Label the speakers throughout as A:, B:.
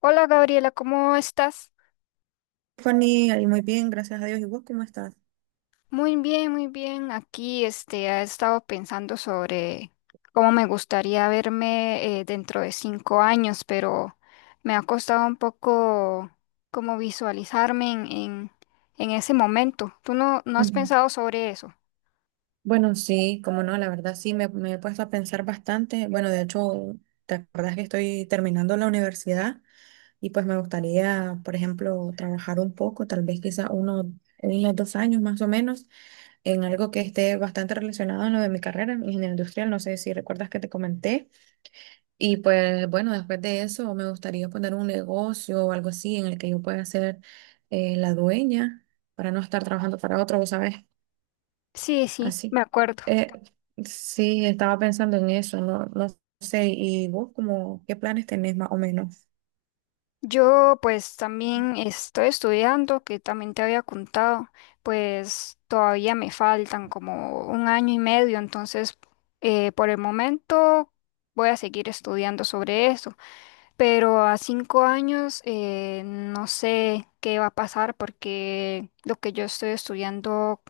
A: Hola Gabriela, ¿cómo estás?
B: Fanny, ahí muy bien, gracias a Dios. ¿Y vos cómo estás?
A: Muy bien, muy bien. Aquí he estado pensando sobre cómo me gustaría verme dentro de 5 años, pero me ha costado un poco como visualizarme en ese momento. ¿Tú no has
B: Ujú.
A: pensado sobre eso?
B: Bueno, sí, como no, la verdad sí, me he puesto a pensar bastante. Bueno, de hecho, te acordás que estoy terminando la universidad y pues me gustaría, por ejemplo, trabajar un poco, tal vez quizá uno, unos dos años más o menos, en algo que esté bastante relacionado a lo de mi carrera, en ingeniería industrial. No sé si recuerdas que te comenté. Y pues bueno, después de eso me gustaría poner un negocio o algo así en el que yo pueda ser la dueña para no estar trabajando para otro, vos ¿sabes?
A: Sí, sí, me
B: Así.
A: acuerdo.
B: Eh, sí, estaba pensando en eso, no sé. ¿Y vos como qué planes tenés más o menos?
A: Yo pues también estoy estudiando, que también te había contado, pues todavía me faltan como 1 año y medio, entonces por el momento voy a seguir estudiando sobre eso, pero a 5 años no sé qué va a pasar porque lo que yo estoy estudiando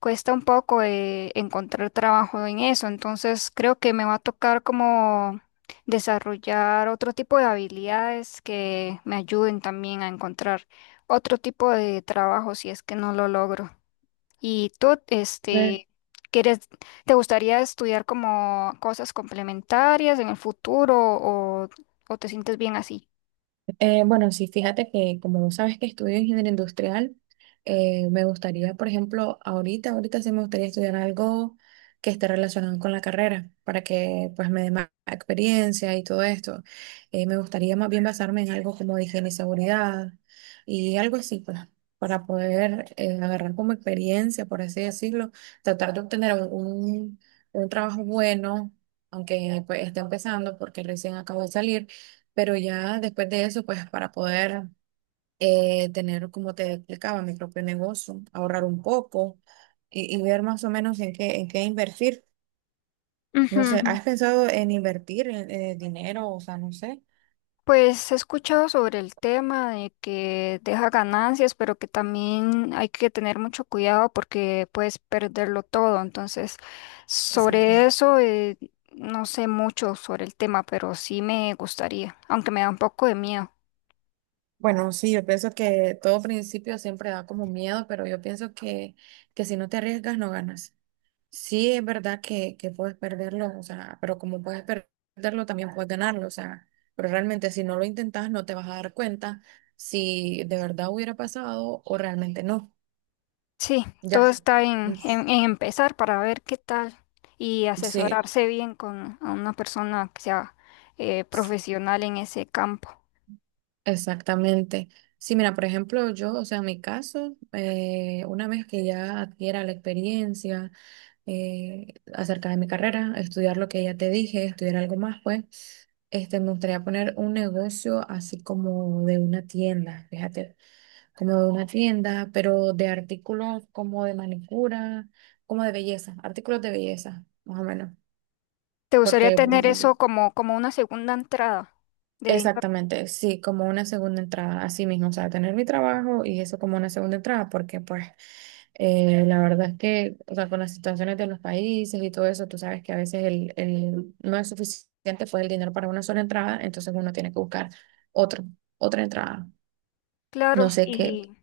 A: cuesta un poco encontrar trabajo en eso, entonces creo que me va a tocar como desarrollar otro tipo de habilidades que me ayuden también a encontrar otro tipo de trabajo si es que no lo logro. ¿Y tú, quieres, te gustaría estudiar como cosas complementarias en el futuro o te sientes bien así?
B: Bueno, sí, fíjate que como vos sabes que estudio ingeniería industrial, me gustaría, por ejemplo, ahorita sí me gustaría estudiar algo que esté relacionado con la carrera, para que pues me dé más experiencia y todo esto. Me gustaría más bien basarme en algo como de higiene y seguridad y algo así, pues, para poder agarrar como experiencia, por así decirlo, tratar de obtener un trabajo bueno, aunque pues esté empezando porque recién acabo de salir, pero ya después de eso, pues para poder tener, como te explicaba, mi propio negocio, ahorrar un poco y ver más o menos en en qué invertir. No sé,
A: Ujú.
B: ¿has pensado en invertir dinero? O sea, no sé.
A: Pues he escuchado sobre el tema de que deja ganancias, pero que también hay que tener mucho cuidado porque puedes perderlo todo. Entonces,
B: Exacto.
A: sobre eso, no sé mucho sobre el tema, pero sí me gustaría, aunque me da un poco de miedo.
B: Bueno, sí, yo pienso que todo principio siempre da como miedo, pero yo pienso que si no te arriesgas, no ganas. Sí, es verdad que puedes perderlo, o sea, pero como puedes perderlo, también puedes ganarlo, o sea, pero realmente si no lo intentas, no te vas a dar cuenta si de verdad hubiera pasado o realmente no.
A: Sí,
B: Ya.
A: todo está
B: Es-
A: en empezar para ver qué tal y
B: Sí,
A: asesorarse bien con a una persona que sea
B: sí,
A: profesional en ese campo.
B: exactamente. Sí, mira, por ejemplo, yo, o sea, en mi caso, una vez que ya adquiera la experiencia, acerca de mi carrera, estudiar lo que ya te dije, estudiar algo más, pues. Este, me gustaría poner un negocio así como de una tienda, fíjate, como de una tienda, pero de artículos como de manicura, como de belleza, artículos de belleza, más o menos,
A: ¿Te gustaría
B: porque
A: tener
B: pues,
A: eso como, como una segunda entrada de dinero?
B: exactamente, sí, como una segunda entrada, así mismo, o sea, tener mi trabajo y eso como una segunda entrada, porque pues la verdad es que, o sea, con las situaciones de los países y todo eso, tú sabes que a veces el- no es suficiente pues el dinero para una sola entrada, entonces uno tiene que buscar otro, otra entrada. No
A: Claro,
B: sé qué.
A: y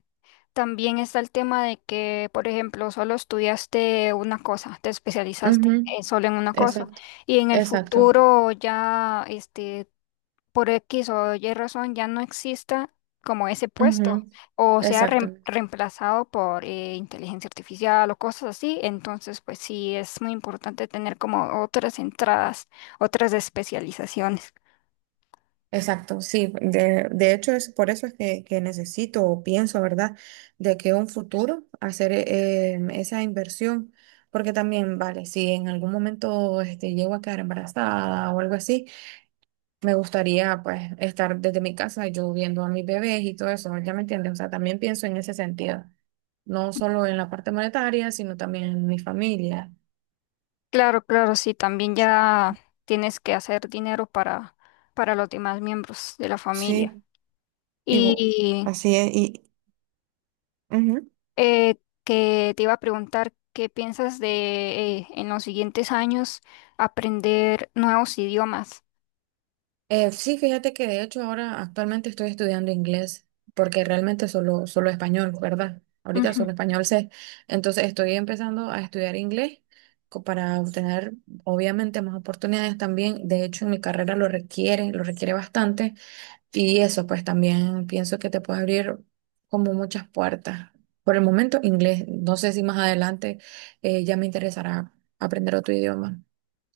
A: también está el tema de que, por ejemplo, solo estudiaste una cosa, te especializaste
B: Ujú.
A: solo en una cosa,
B: Exacto,
A: y en el
B: exacto.
A: futuro ya, por X o Y razón, ya no exista como ese puesto,
B: Ujú.
A: o sea,
B: Exactamente.
A: reemplazado por inteligencia artificial o cosas así, entonces, pues sí, es muy importante tener como otras entradas, otras especializaciones.
B: Exacto, sí. De hecho, es por eso es que necesito o pienso, ¿verdad? De que un futuro hacer esa inversión. Porque también, vale, si en algún momento este, llego a quedar embarazada o algo así, me gustaría pues estar desde mi casa yo viendo a mis bebés y todo eso, ¿ya me entiendes? O sea, también pienso en ese sentido, no solo en la parte monetaria, sino también en mi familia.
A: Claro, claro, sí, también ya tienes que hacer dinero para los demás miembros de la familia.
B: Sí, y vo-
A: Y
B: así es. Y, ujú.
A: eh, que te iba a preguntar, ¿qué piensas de en los siguientes años aprender nuevos idiomas?
B: Sí, fíjate que de hecho ahora actualmente estoy estudiando inglés, porque realmente solo español, ¿verdad? Ahorita solo
A: Ujú.
B: español sé. Entonces estoy empezando a estudiar inglés co- para obtener obviamente más oportunidades también. De hecho, en mi carrera lo requiere bastante. Y eso, pues también pienso que te puede abrir como muchas puertas. Por el momento, inglés. No sé si más adelante ya me interesará aprender otro idioma.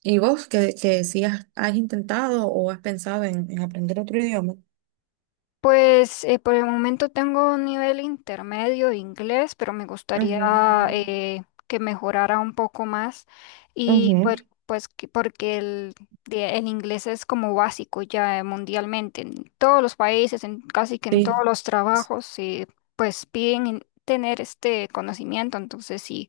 B: ¿Y vos, que si has, has intentado o has pensado en aprender otro idioma?
A: Pues por el momento tengo un nivel intermedio de inglés, pero me gustaría
B: Ujú,
A: que mejorara un poco más y pues,
B: ujú.
A: porque el inglés es como básico ya mundialmente, en todos los países, en casi que en todos
B: Sí.
A: los trabajos, pues tener este conocimiento, entonces sí.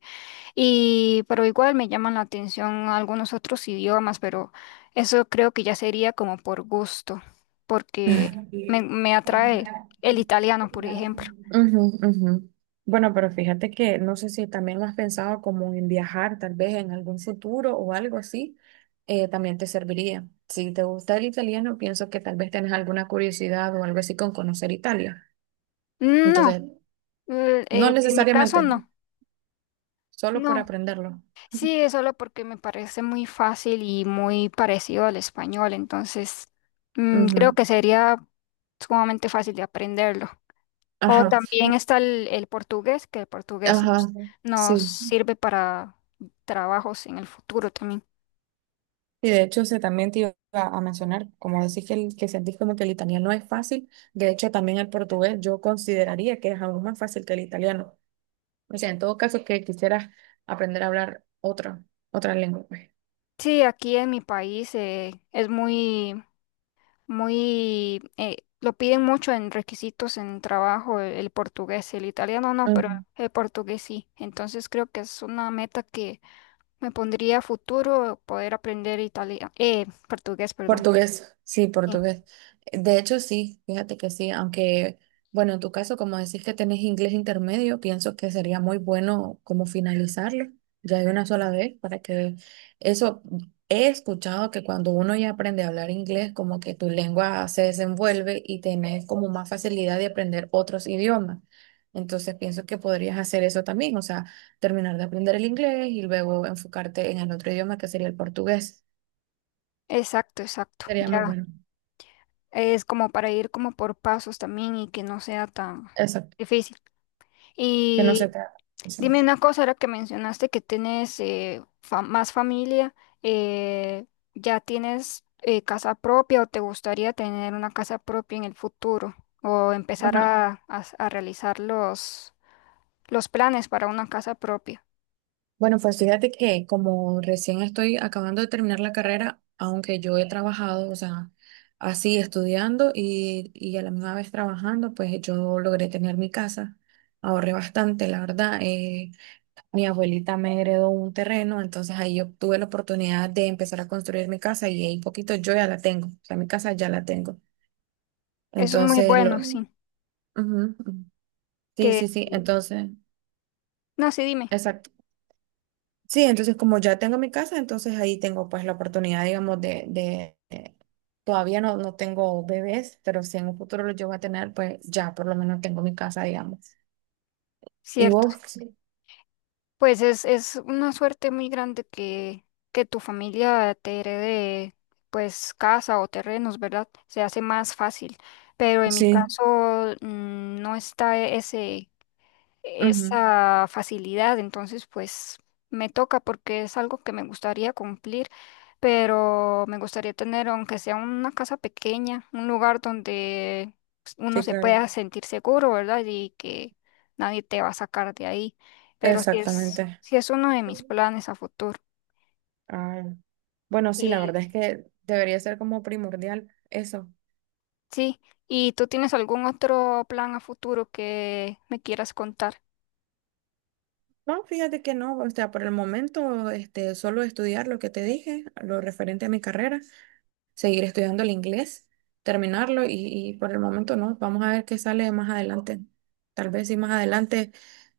A: Y, pero igual me llaman la atención algunos otros idiomas, pero eso creo que ya sería como por gusto, porque
B: Ujú,
A: me atrae el italiano, por ejemplo.
B: ujú. Bueno, pero fíjate que no sé si también lo has pensado como en viajar, tal vez en algún futuro o algo así, también te serviría. Si te gusta el italiano, pienso que tal vez tenés alguna curiosidad o algo así con conocer Italia.
A: No,
B: Entonces, no
A: en mi caso
B: necesariamente,
A: no,
B: solo por
A: no.
B: aprenderlo.
A: Sí, es solo porque me parece muy fácil y muy parecido al español, entonces mm, creo
B: Ujú.
A: que sería sumamente fácil de aprenderlo. O
B: Ajá,
A: también está el portugués, que el portugués
B: ajá,
A: nos
B: sí.
A: sirve para trabajos en el futuro también.
B: Y de hecho, se también te iba a mencionar, como decís que, el- que sentís como que el italiano es fácil, de hecho también el portugués yo consideraría que es aún más fácil que el italiano. O sea, en todo caso que quisieras aprender a hablar otra, otra lengua, pues.
A: Sí, aquí en mi país es muy, muy, lo piden mucho en requisitos en trabajo el portugués, el italiano no, pero el portugués sí. Entonces creo que es una meta que me pondría a futuro poder aprender italiano, portugués, perdón.
B: Portugués, sí,
A: Sí,
B: portugués. De hecho, sí, fíjate que sí, aunque, bueno, en tu caso, como decís que tenés inglés intermedio, pienso que sería muy bueno como finalizarlo ya de una sola vez para que eso, he escuchado que cuando uno ya aprende a hablar inglés, como que tu lengua se desenvuelve y tenés como más facilidad de aprender otros idiomas. Entonces, pienso que podrías hacer eso también, o sea, terminar de aprender el inglés y luego enfocarte en el otro idioma que sería el portugués.
A: exacto, exacto.
B: Sería muy
A: Ya.
B: bueno.
A: Es como para ir como por pasos también y que no sea tan
B: Exacto.
A: difícil.
B: Que no se
A: Y
B: trata. Eso.
A: dime una cosa, ahora que mencionaste que tienes más familia, eh, ¿ya tienes casa propia o te gustaría tener una casa propia en el futuro o empezar
B: Bueno,
A: a, a realizar los planes para una casa propia?
B: bueno, pues fíjate que como recién estoy acabando de terminar la carrera, aunque yo he trabajado, o sea, así estudiando y a la misma vez trabajando, pues yo logré tener mi casa. Ahorré bastante, la verdad. Mi abuelita me heredó un terreno, entonces ahí yo tuve la oportunidad de empezar a construir mi casa y ahí poquito yo ya la tengo. O sea, mi casa ya la tengo.
A: Eso es muy
B: Entonces, lo...
A: bueno, sí.
B: Ujú, ujú. Sí,
A: Que,
B: sí, sí. Entonces,
A: no, sí, dime,
B: exacto. Sí, entonces como ya tengo mi casa, entonces ahí tengo pues la oportunidad, digamos, de- todavía no, no tengo bebés, pero si en un futuro los llego a tener, pues ya por lo menos tengo mi casa, digamos. ¿Y
A: ¿cierto?
B: vos? Sí.
A: Pues es una suerte muy grande que tu familia te herede pues casa o terrenos, ¿verdad? Se hace más fácil. Pero en mi
B: Sí,
A: caso mm, no está ese,
B: ujú,
A: esa facilidad, entonces pues me toca porque es algo que me gustaría cumplir, pero me gustaría tener, aunque sea una casa pequeña, un lugar donde pues, uno
B: sí,
A: se
B: claro.
A: pueda sentir seguro, ¿verdad? Y que nadie te va a sacar de ahí, pero
B: Exactamente.
A: sí es uno de mis planes a futuro.
B: Ay. Bueno, sí, la
A: Y
B: verdad es que debería ser como primordial eso.
A: sí, ¿y tú tienes algún otro plan a futuro que me quieras contar?
B: No, fíjate que no, o sea, por el momento, este, solo estudiar lo que te dije, lo referente a mi carrera. Seguir estudiando el inglés, terminarlo y por el momento no. Vamos a ver qué sale más adelante. Tal vez si más adelante,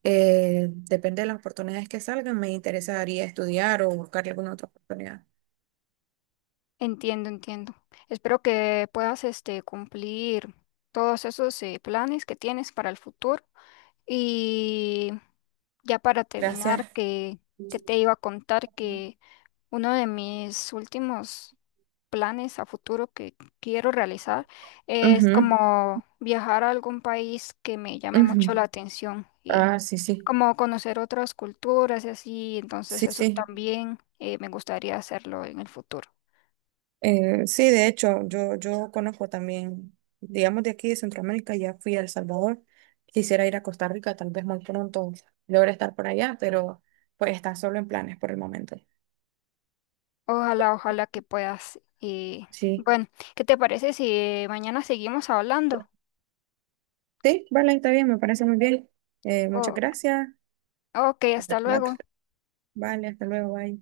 B: depende de las oportunidades que salgan, me interesaría estudiar o buscar alguna otra oportunidad.
A: Entiendo, entiendo. Espero que puedas, cumplir todos esos planes que tienes para el futuro. Y ya para terminar,
B: Gracias.
A: que te iba a contar que uno de mis últimos planes a futuro que quiero realizar es
B: Ujú,
A: como viajar a algún país que me llame mucho
B: ujú.
A: la atención y
B: Ah, sí, sí,
A: como conocer otras culturas y así. Entonces
B: sí,
A: eso
B: sí.
A: también me gustaría hacerlo en el futuro.
B: Sí, de hecho, yo conozco también, digamos, de aquí de Centroamérica, ya fui a El Salvador. Quisiera ir a Costa Rica, tal vez muy pronto logre estar por allá, pero pues está solo en planes por el momento.
A: Ojalá, ojalá que puedas. Y
B: Sí.
A: bueno, ¿qué te parece si mañana seguimos hablando?
B: Sí, vale, está bien, me parece muy bien. Muchas
A: O-
B: gracias
A: ok,
B: por la
A: hasta
B: plata.
A: luego.
B: Vale, hasta luego, bye.